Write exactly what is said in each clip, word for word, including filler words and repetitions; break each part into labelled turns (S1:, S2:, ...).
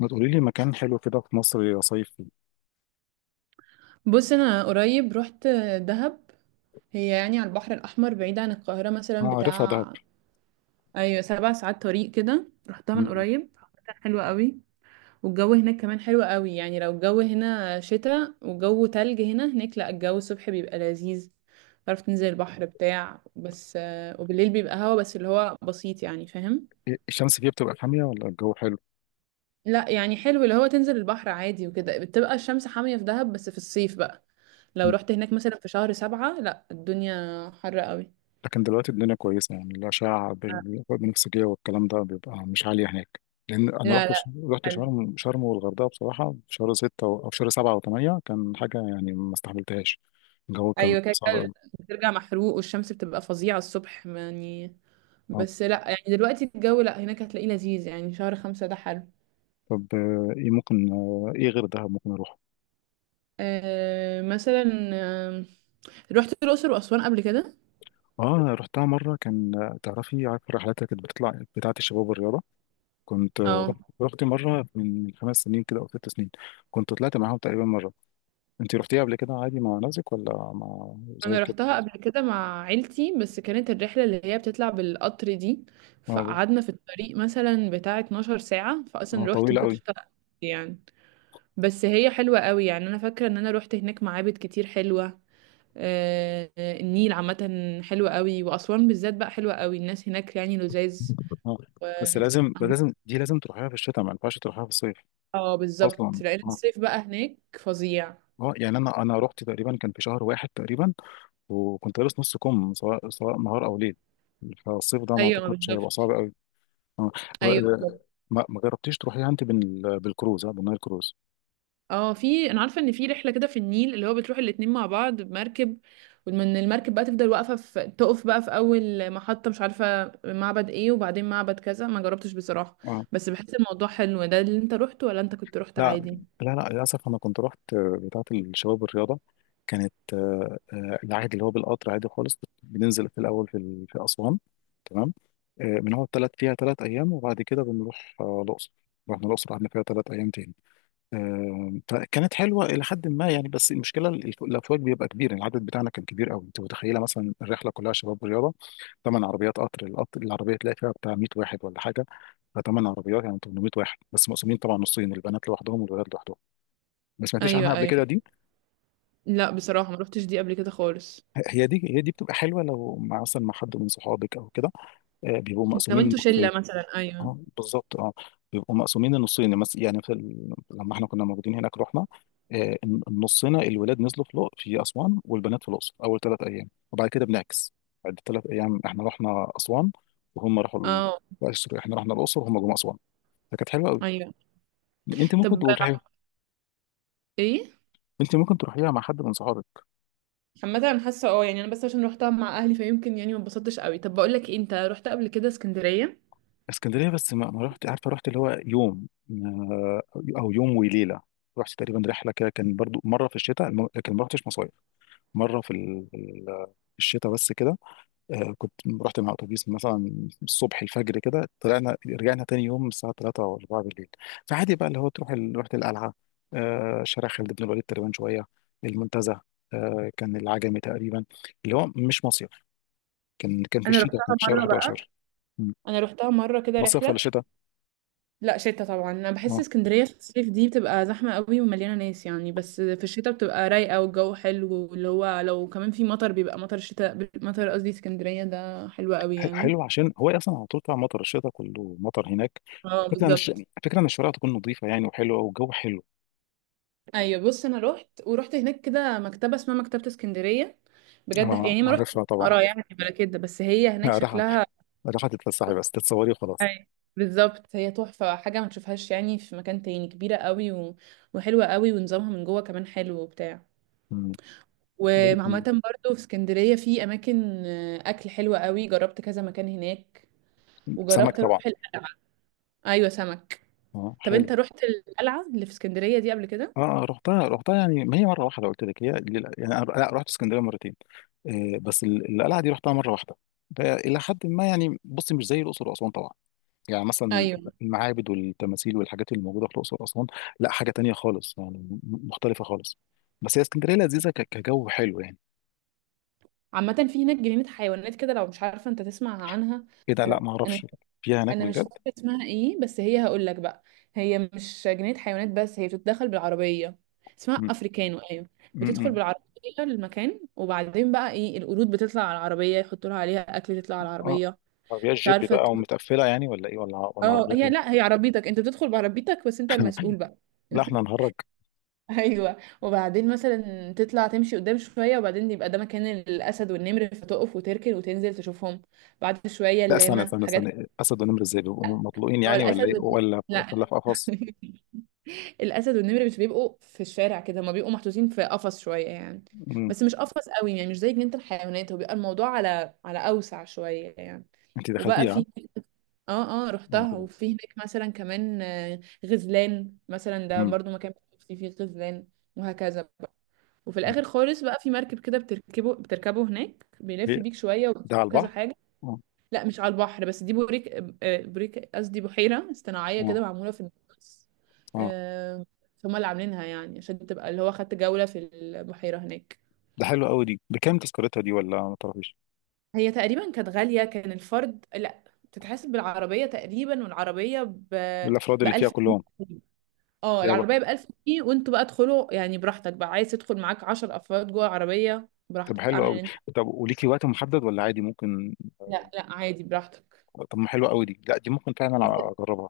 S1: ما تقولي لي مكان حلو كده في مصر يا صيف.
S2: بص انا قريب رحت دهب. هي يعني على البحر الاحمر، بعيد عن القاهره مثلا
S1: ما عارفها دهب.
S2: بتاع. ايوه، سبع ساعات طريق كده، رحتها من
S1: مم.
S2: قريب. كانت حلوه قوي، والجو هناك كمان حلو قوي. يعني لو الجو هنا شتاء وجو تلج، هنا هناك لا، الجو الصبح بيبقى لذيذ، تعرف تنزل البحر بتاع، بس آه، وبالليل بيبقى هوا بس اللي هو بسيط، يعني فاهم.
S1: إيه، الشمس فيها بتبقى حامية ولا الجو حلو؟
S2: لا يعني حلو، اللي هو تنزل البحر عادي، وكده بتبقى الشمس حامية في دهب، بس في الصيف بقى لو
S1: مم.
S2: رحت هناك مثلا في شهر سبعة، لا الدنيا حر قوي.
S1: لكن دلوقتي الدنيا كويسة يعني الأشعة بال- بالبنفسجية والكلام ده بيبقى مش عالية هناك، لأن أنا
S2: لا
S1: رحت ش-
S2: لا،
S1: رحت
S2: حلو.
S1: شرم شرم والغردقة بصراحة في شهر ستة أو أو في شهر سبعة وثمانية، كان حاجة يعني ما استحملتهاش. الجو كان
S2: ايوه كده
S1: صعب
S2: كده،
S1: أوي.
S2: بترجع محروق، والشمس بتبقى فظيعه الصبح يعني.
S1: آه.
S2: بس لا، يعني دلوقتي الجو لا، هناك هتلاقيه لذيذ، يعني شهر خمسة ده حلو.
S1: طب آه، إيه ممكن، آه، إيه غير دهب ممكن أروح؟
S2: آه مثلا، آه، رحت الاقصر واسوان قبل كده.
S1: آه رحتها مرة، كان آه، تعرفي عارفة الرحلات اللي كانت بتطلع بتاعة الشباب والرياضة، كنت رحت.
S2: اه،
S1: رحت مرة من من خمس سنين كده أو ست سنين، كنت طلعت معاهم تقريبا مرة. أنت رحتيها قبل كده عادي مع نفسك ولا مع زي
S2: انا
S1: كده؟
S2: رحتها قبل كده مع عيلتي، بس كانت الرحله اللي هي بتطلع بالقطر دي،
S1: آه،
S2: فقعدنا في الطريق مثلا بتاع اثناشر ساعة ساعه،
S1: آه،
S2: فاصلا رحت ما
S1: طويلة أوي.
S2: كنتش طايقة نفسي يعني. بس هي حلوه قوي يعني، انا فاكره ان انا رحت هناك معابد كتير حلوه. آه، النيل عامة حلوة قوي، وأسوان بالذات بقى حلوة قوي، الناس هناك يعني لذاذ.
S1: اه
S2: و...
S1: بس لازم، لازم دي لازم تروحيها في الشتاء، ما ينفعش تروحيها في الصيف.
S2: اه بالظبط،
S1: اصلا
S2: لأن
S1: اه.
S2: الصيف بقى هناك فظيع.
S1: اه يعني انا انا رحت تقريبا كان في شهر واحد تقريبا، وكنت لابس نص كم سواء سواء نهار او ليل، فالصيف ده ما
S2: أيوة ما
S1: اعتقدش هيبقى
S2: بالظبط.
S1: صعب قوي. اه.
S2: أيوة
S1: ب-
S2: بالظبط.
S1: ما ما جربتيش تروحيها انت بال- بالكروز، اه بالنايل كروز؟
S2: اه، في أنا عارفة إن في رحلة كده في النيل، اللي هو بتروح الاتنين مع بعض بمركب، ومن المركب بقى تفضل واقفة في تقف بقى في أول محطة، مش عارفة معبد ايه، وبعدين معبد كذا، ما جربتش بصراحة.
S1: اه.
S2: بس بحس الموضوع حلو ده، اللي انت روحته ولا انت كنت روحت
S1: لا.
S2: عادي؟
S1: لا لا، للأسف أنا كنت رحت، آه، بتاعة الشباب الرياضة. كانت آه، آه، العادي اللي هو بالقطر عادي خالص، بت- بننزل في الأول في ال- في أسوان. تمام. آه، بنقعد تلات فيها تلات أيام وبعد كده بنروح آه، الأقصر. رحنا الأقصر قعدنا فيها تلات أيام تاني. آه، فكانت حلوة إلى حد ما يعني، بس المشكلة ال- الف- الأفواج بيبقى كبير، يعني العدد بتاعنا كان كبير قوي. أنت متخيلة مثلا الرحلة كلها شباب رياضة، ثمان عربيات قطر، القطر العربية تلاقي فيها بتاع مية واحد ولا حاجة. ثمان عربيات يعني تمنمية واحد، بس مقسومين طبعا نصين، البنات لوحدهم والولاد لوحدهم. ما سمعتش
S2: ايوه
S1: عنها قبل
S2: ايوه.
S1: كده دي.
S2: لا بصراحة ما روحتش دي قبل كده خالص.
S1: هي دي هي دي بتبقى حلوه لو مع مثلا مع حد من صحابك او كده، آه، بيبقوا
S2: لو
S1: مقسومين
S2: انتوا
S1: نصين.
S2: شله مثلا ايوه.
S1: اه بالظبط اه. بيبقوا مقسومين النصين، مس- يعني في ال... لما احنا كنا موجودين هناك رحنا، آه، الن- النصنا الولاد نزلوا في لق- في اسوان والبنات في الاقصر اول ثلاث ايام، وبعد كده بنعكس. بعد ثلاث ايام احنا رحنا اسوان وهم راحوا ال...
S2: اه
S1: لا، سوري، احنا رحنا الاقصر وهم جم اسوان. فكانت حلوه قوي.
S2: ايوه.
S1: انت ممكن
S2: طب
S1: تقول،
S2: ايه؟
S1: انت ممكن تروحيها مع حد من صحابك.
S2: عامه انا حاسه اه، يعني انا بس عشان روحتها مع اهلي، فيمكن يعني ما اتبسطتش قوي. طب بقول لك ايه، انت رحت قبل كده اسكندريه؟
S1: اسكندريه، بس ما، ما رحت عارفه، رحت اللي هو يوم، آه، او يوم وليله. رحت تقريبا رحله كده كان برضو مره في الشتاء، الم- لكن ما رحتش مصايف، مره في ال- ال- الشتاء بس كده. آه، كنت رحت مع اتوبيس مثلا الصبح الفجر كده، طلعنا رجعنا تاني يوم الساعه ثلاثة او اربعة بالليل. فعادي بقى اللي هو تروح ال- رحت القلعه، آه، شارع خالد بن الوليد تقريبا شويه، المنتزه، آه، كان العجمي تقريبا، اللي هو مش مصيف، كان كان في
S2: انا
S1: الشتاء،
S2: روحتها
S1: كان في شهر
S2: مره بقى.
S1: أحد عشر. مم.
S2: انا روحتها مره كده
S1: مصيف ولا
S2: رحله.
S1: شتاء؟
S2: لا شتا طبعا، انا بحس
S1: آه.
S2: اسكندريه في الصيف دي بتبقى زحمه قوي ومليانه ناس يعني، بس في الشتا بتبقى رايقه والجو حلو، واللي هو لو كمان في مطر، بيبقى مطر الشتاء، مطر قصدي اسكندريه ده حلو قوي
S1: ح-
S2: يعني.
S1: حلو عشان هو اصلا على طول بتاع مطر الشتاء كله مطر هناك.
S2: اه
S1: فكرة ان الش...
S2: بالظبط.
S1: فكرة ان الشوارع تكون نظيفة يعني، وحلوة والجو حلو.
S2: ايوه بص انا رحت ورحت هناك كده مكتبه اسمها مكتبه اسكندريه، بجد.
S1: اه
S2: يعني ما رحت
S1: عارفها طبعا.
S2: اقرا يعني ولا كده، بس هي هناك
S1: راحة،
S2: شكلها...
S1: راحة تتفسحي بس تتصوري وخلاص.
S2: أي. بالظبط، هي تحفه، حاجه ما تشوفهاش يعني في مكان تاني، كبيره قوي و... وحلوه قوي، ونظامها من جوه كمان حلو وبتاع.
S1: مم.
S2: وعامه
S1: ولكن.
S2: برضو في اسكندريه في اماكن آه، اكل حلوه قوي، جربت كذا مكان هناك.
S1: سمك
S2: وجربت
S1: طبعا.
S2: اروح القلعه. ايوه سمك.
S1: اه
S2: طب
S1: حلو.
S2: انت رحت القلعه اللي في اسكندريه دي قبل كده؟
S1: اه رحتها، رحتها يعني، ما هي مرة واحدة قلت لك، هي لل- يعني انا لا، رحت اسكندرية مرتين، آه بس ال- القلعة دي رحتها مرة واحدة، فإلى حد ما يعني، بصي مش زي الأقصر وأسوان طبعا، يعني مثلا
S2: ايوه
S1: المعابد والتماثيل والحاجات اللي موجوده في الاقصر واسوان، لا حاجه تانية خالص يعني، م- مختلفه خالص. بس هي اسكندريه لذيذه ك- كجو حلو يعني.
S2: عامة، في هناك جنينة حيوانات كده لو مش عارفة، انت تسمع عنها.
S1: ايه ده؟ لا
S2: انا
S1: ما
S2: انا
S1: اعرفش. فيها هناك
S2: انا مش
S1: بجد؟
S2: فاكرة اسمها ايه، بس هي هقول لك بقى. هي مش جنينة حيوانات، بس هي بتتدخل بالعربية، اسمها
S1: م-
S2: افريكانو ايوه.
S1: م-
S2: بتدخل
S1: م.
S2: بالعربية المكان، وبعدين بقى ايه، القرود بتطلع على العربية، يحطوا لها عليها اكل تطلع على
S1: اه،
S2: العربية.
S1: عربيات
S2: مش
S1: جيب
S2: عارفة ت-
S1: بقى ومتقفله يعني ولا ايه ولا ولا
S2: اه
S1: عربيات
S2: هي،
S1: ايه؟
S2: لا هي عربيتك، انت بتدخل بعربيتك، بس انت المسؤول بقى.
S1: لا احنا نهرج.
S2: ايوه، وبعدين مثلا تطلع تمشي قدام شويه، وبعدين يبقى ده مكان الاسد والنمر، فتقف وتركن وتنزل تشوفهم، بعد شويه
S1: لا، استنى
S2: اللاما،
S1: استنى
S2: حاجات.
S1: استنى، اسد ونمر ازاي بيبقوا مطلوقين
S2: هو
S1: يعني ولا
S2: الاسد
S1: ايه،
S2: وال-
S1: ولا ولا
S2: لا.
S1: في قفص؟
S2: الاسد والنمر مش بيبقوا في الشارع كده، هما بيبقوا محطوطين في قفص شويه يعني،
S1: م.
S2: بس مش قفص قوي، يعني مش زي جنينه الحيوانات، هو بيبقى الموضوع على على اوسع شويه يعني.
S1: انت
S2: وبقى
S1: دخلتيها ها؟
S2: في... اه اه رحتها،
S1: آه.
S2: وفي هناك مثلا كمان آه، غزلان مثلا، ده
S1: م.
S2: برضو مكان فيه فيه غزلان وهكذا. وفي
S1: م.
S2: الاخر خالص بقى، في مركب كده بتركبه بتركبه هناك، بيلف
S1: ايه،
S2: بيك شويه
S1: ده
S2: وبتشوف
S1: على
S2: كذا
S1: البحر؟
S2: حاجه.
S1: اه.
S2: لا مش على البحر، بس دي بوريك، آه، بوريك قصدي، بحيره صناعيه كده، معموله في النص.
S1: اه.
S2: آه، فهم اللي عاملينها يعني، عشان تبقى اللي هو خدت جوله في البحيره هناك.
S1: ده حلو قوي، دي بكام تذكرتها دي ولا ما تعرفيش؟
S2: هي تقريبا كانت غاليه، كان الفرد لا بتتحسب بالعربيه تقريبا، والعربيه ب
S1: بالافراد
S2: ب
S1: اللي فيها
S2: 1000
S1: كلهم
S2: جنيه. اه
S1: فيها بقى؟
S2: العربيه ب ألف جنيه، وانتوا بقى ادخلوا يعني براحتك بقى، عايز تدخل معاك عشرة أفراد افراد جوه العربيه
S1: طب
S2: براحتك،
S1: حلو
S2: اعمل
S1: قوي.
S2: اللي...
S1: طب وليكي وقت محدد ولا عادي ممكن؟
S2: لا لا عادي، براحتك.
S1: طب ما حلو قوي، دي لا دي ممكن فعلا اجربها.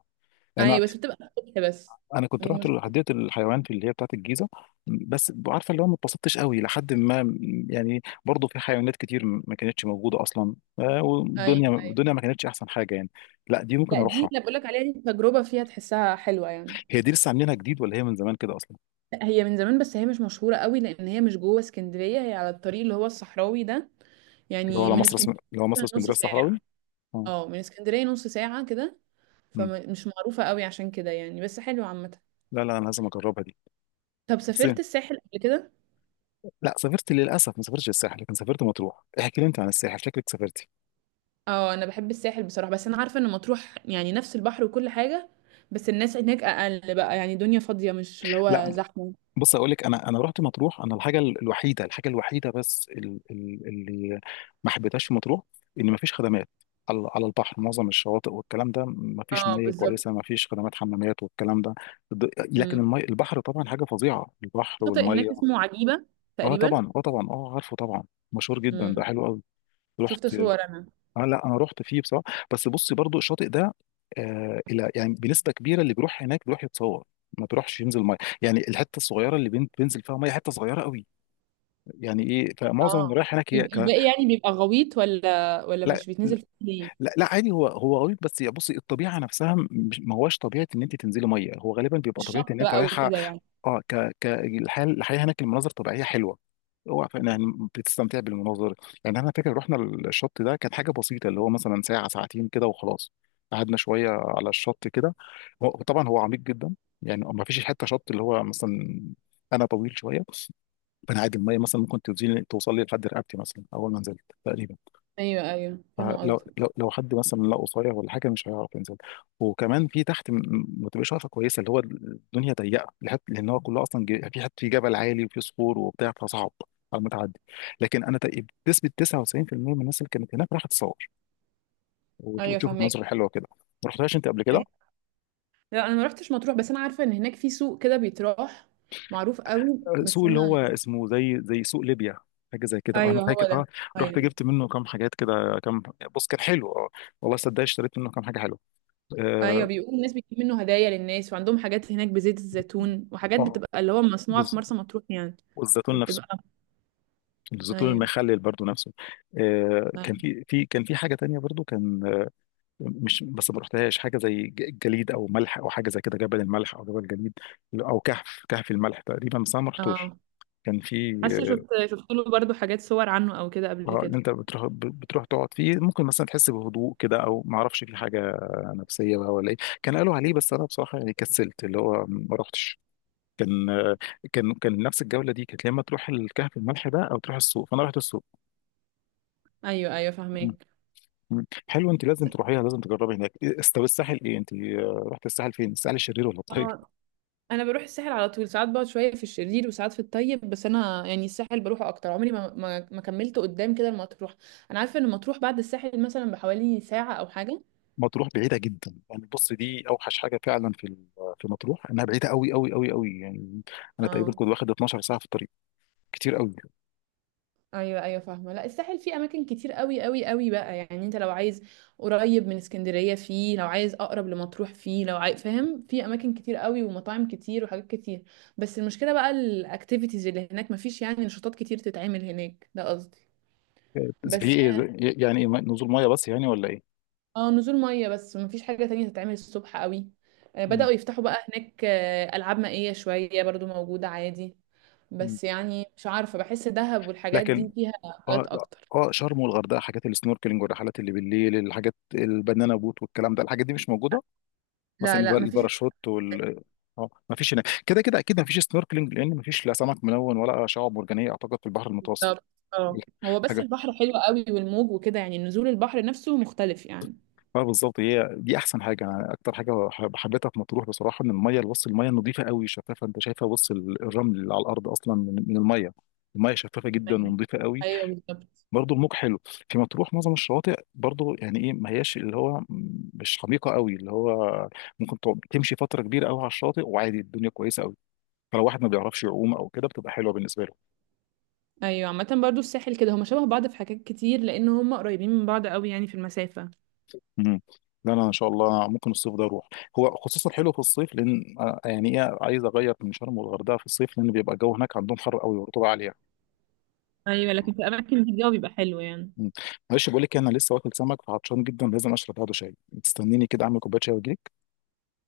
S1: انا،
S2: ايوه بس بتبقى الصبح بس،
S1: انا كنت
S2: دي
S1: رحت
S2: المشكله.
S1: حديقه الحيوان في اللي هي بتاعه الجيزه، بس عارفه اللي هو ما اتبسطتش قوي، لحد ما يعني، برضه في حيوانات كتير ما كانتش موجوده اصلا، آه،
S2: ايوه
S1: والدنيا
S2: ايوه،
S1: الدنيا ما كانتش احسن حاجه يعني. لا دي ممكن
S2: لا دي
S1: اروحها.
S2: اللي بقول لك عليها، دي تجربه فيها، تحسها حلوه يعني.
S1: هي دي لسه عاملينها جديد ولا هي من زمان كده اصلا؟
S2: لا، هي من زمان، بس هي مش مشهوره قوي، لان هي مش جوه اسكندريه، هي على الطريق اللي هو الصحراوي ده،
S1: اللي هو
S2: يعني
S1: على
S2: من
S1: مصر اسم-
S2: اسكندريه
S1: اللي هو مصر
S2: مثلا نص
S1: اسكندريه الصحراوي.
S2: ساعه.
S1: اه.
S2: اه من اسكندريه نص ساعه كده،
S1: أمم.
S2: فمش معروفه قوي عشان كده يعني، بس حلوه عامه.
S1: لا لا، انا لازم اجربها دي.
S2: طب
S1: بس.
S2: سافرت الساحل قبل كده؟
S1: لا سافرت، للاسف ما سافرتش الساحل، لكن سافرت مطروح. احكي لي انت عن الساحل، شكلك سافرتي.
S2: اه انا بحب الساحل بصراحه، بس انا عارفه ان مطروح يعني نفس البحر وكل حاجه، بس الناس هناك اقل بقى، يعني دنيا فاضيه، مش اللي
S1: لا،
S2: هو زحمه.
S1: بص اقول لك، انا انا رحت مطروح. انا الحاجه الوحيده، الحاجه الوحيده بس ال- ال- اللي ما حبيتهاش في مطروح، ان ما فيش خدمات، على على البحر معظم الشواطئ والكلام ده ما فيش
S2: اه
S1: ميه
S2: بالظبط.
S1: كويسه، ما فيش خدمات حمامات والكلام ده. ض- لكن
S2: مم.
S1: المي، البحر طبعا حاجه فظيعه، البحر
S2: شاطئ
S1: والميه.
S2: هناك اسمه عجيبة
S1: اه
S2: تقريبا.
S1: طبعا، اه طبعا، اه عارفه طبعا، مشهور جدا ده
S2: مم.
S1: حلو قوي.
S2: شفت
S1: رحت.
S2: صور انا.
S1: اه لا، انا رحت فيه بصراحه، بس بصي، برضو الشاطئ ده آه، الى يعني بنسبه كبيره اللي بيروح هناك بيروح يتصور، ما بيروحش ينزل ميه. يعني الحته الصغيره اللي بين- بينزل فيها ميه حته صغيره قوي، يعني ايه، فمعظم اللي
S2: اه
S1: رايح هناك
S2: الب-
S1: هي ك...
S2: الباقي يعني بيبقى غويط، ولا ولا
S1: لا.
S2: مش بيتنزل فيه ليه؟
S1: لا لا عادي، هو هو غريب بس، يا بصي الطبيعه نفسها مش، ما هواش طبيعه ان انت تنزلي ميه، هو غالبا بيبقى
S2: مش
S1: طبيعه
S2: شط
S1: ان انت
S2: بقى
S1: رايحه.
S2: وكده يعني.
S1: اه، ك ك الحياه الحياه هناك المناظر طبيعيه حلوه، اوعى ف- يعني بتستمتع بالمناظر. يعني انا فاكر رحنا الشط ده كانت حاجه بسيطه، اللي هو مثلا ساعه ساعتين كده وخلاص، قعدنا شويه على الشط كده. هو طبعا هو عميق جدا، يعني ما فيش حته شط اللي هو مثلا، انا طويل شويه، فانا عادي الميه مثلا ممكن توزيني- توصل لي لحد رقبتي مثلا اول ما نزلت تقريبا.
S2: ايوه ايوه فاهمه
S1: فلو لو
S2: قصدك.
S1: لو حد مثلا لا قصير ولا حاجه مش هيعرف ينزل. وكمان في تحت م- ما تبقاش عارفه كويسه، اللي هو الدنيا ضيقه لحد، لان هو كله اصلا ج- في حد في جبل عالي وفي صخور وبتاع، فصعب على المتعدي. لكن انا تق- بنسبه تسعة وتسعين بالمية من الناس اللي كانت هناك راحت تصور وت-
S2: ايوه
S1: وتشوف المناظر
S2: فاهمك.
S1: الحلوه كده. ما رحتهاش انت قبل كده؟
S2: أيوة. لا انا ما رحتش مطروح، بس انا عارفه ان هناك في سوق كده بيتراح، معروف قوي،
S1: سوق
S2: بس
S1: اللي هو
S2: انا...
S1: اسمه زي، زي سوق ليبيا، حاجه زي كده، اه انا
S2: ايوه هو
S1: فاكر اه.
S2: ده.
S1: رحت
S2: ايوه
S1: جبت منه كام حاجات كده، كام. بص كان حلو اه، والله صدق اشتريت منه كام حاجه حلوه. اه.
S2: ايوه، بيقولوا الناس بتجيب منه هدايا للناس، وعندهم حاجات هناك بزيت الزيتون، وحاجات
S1: آه،
S2: بتبقى اللي هو مصنوعه في
S1: بص،
S2: مرسى مطروح يعني.
S1: والزيتون نفسه،
S2: بتبقى
S1: الزيتون
S2: ايوه.
S1: المخلل برضو نفسه. آه، كان
S2: أيوة.
S1: في في كان في حاجه تانية برضو، كان آه، مش بس ما رحتهاش، حاجه زي ج- جليد او ملح، او حاجه زي كده، جبل الملح او جبل الجليد، او كهف كهف الملح تقريبا، بس انا ما رحتوش.
S2: اه
S1: كان في.
S2: حاسه شفت، شفت له برضو حاجات، صور عنه او كده قبل
S1: اه اللي
S2: كده.
S1: انت بتروح ب- بتروح تقعد فيه، ممكن مثلا تحس بهدوء كده، او ما اعرفش في حاجه نفسيه بقى ولا ايه؟ كان قالوا عليه، بس انا بصراحه يعني كسلت اللي هو ما رحتش. كان آه، كان كان نفس الجوله دي كانت، يا اما تروح الكهف الملح ده او تروح السوق، فانا رحت السوق.
S2: ايوه ايوه فاهمك.
S1: مم. حلو، انت لازم تروحيها، لازم تجربي هناك. إيه- است- طب الساحل ايه، انت آه، رحت الساحل فين، الساحل الشرير ولا الطيب؟
S2: انا انا بروح الساحل على طول، ساعات بقعد شويه في الشرير، وساعات في الطيب، بس انا يعني الساحل بروحه اكتر، عمري ما ما, ما كملت قدام كده المطروح. انا عارفه ان المطروح بعد الساحل مثلا بحوالي ساعه او حاجه.
S1: مطروح بعيده جدا يعني، بص دي اوحش حاجه فعلا في ال- في مطروح، انها بعيده قوي قوي قوي قوي يعني، انا تقريبا
S2: اه
S1: كنت واخد اتناشر ساعه في الطريق. كتير قوي.
S2: ايوه ايوه فاهمه. لا الساحل فيه اماكن كتير قوي قوي قوي بقى، يعني انت لو عايز قريب من اسكندريه فيه، لو عايز اقرب لمطروح فيه، لو عايز فاهم، في اماكن كتير قوي، ومطاعم كتير، وحاجات كتير. بس المشكله بقى، الاكتيفيتيز اللي هناك مفيش، يعني نشاطات كتير تتعمل هناك ده قصدي.
S1: آه، في
S2: بس
S1: ايه زي- يعني ايه، نزول ميه بس يعني ولا ايه؟
S2: اه، نزول ميه بس، مفيش حاجه تانية تتعمل الصبح قوي. آه،
S1: مم.
S2: بداوا يفتحوا بقى هناك آه، العاب مائيه شويه برضو موجوده عادي،
S1: مم.
S2: بس يعني مش عارفه، بحس دهب والحاجات دي
S1: لكن.
S2: فيها
S1: اه
S2: حاجات
S1: لا،
S2: اكتر.
S1: اه شرم والغردقه حاجات السنوركلينج والرحلات اللي بالليل، الحاجات البنانا بوت والكلام ده، الحاجات دي مش موجوده، مثلا
S2: لا
S1: الب-
S2: لا مفيش.
S1: الباراشوت وال. اه ما فيش هناك، كده كده اكيد ما فيش سنوركلينج، لان ما فيش لا سمك ملون ولا شعاب مرجانيه اعتقد في البحر المتوسط.
S2: طب اه، هو بس
S1: حاجه.
S2: البحر حلو قوي، والموج وكده، يعني نزول البحر نفسه مختلف يعني.
S1: اه بالظبط، هي دي احسن حاجه، انا اكتر حاجه حب- حبيتها في مطروح بصراحه، ان الميه، بص الميه نظيفه قوي، شفافه، انت شايفه بص ال- الرمل اللي على الارض اصلا من من الميه. الميه شفافه جدا
S2: أيوة.
S1: ونظيفه قوي.
S2: أيوة بالظبط.
S1: برضو الموج حلو في مطروح. معظم الشواطئ برضو يعني ايه ما هياش اللي هو م- مش عميقه قوي، اللي هو ممكن تقعد- تمشي فتره كبيره قوي على الشاطئ، وعادي الدنيا كويسه قوي، فلو واحد ما بيعرفش يعوم او كده بتبقى حلوه بالنسبه له.
S2: ايوه عامة برضو الساحل كده، هما شبه بعض في حاجات كتير، لان هما قريبين من بعض قوي يعني في المسافة.
S1: امم. لا انا ان شاء الله ممكن الصيف ده اروح، هو خصوصا حلو في الصيف، لان آه، يعني ايه، عايز اغير من شرم والغردقه في الصيف، لان بيبقى الجو هناك عندهم حر قوي ورطوبه عاليه.
S2: ايوه لكن في الاماكن دي الجو بيبقى حلو يعني.
S1: مم. معلش بقول لك إيه، انا لسه واكل سمك فعطشان جدا، لازم اشرب بعده شاي. تستنيني كده اعمل كوبايه شاي واجيلك؟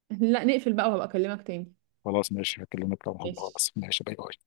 S2: لا نقفل بقى، وهبقى اكلمك تاني.
S1: خلاص ماشي، هكلمك طبعا،
S2: ماشي.
S1: خلاص ماشي، باي باي.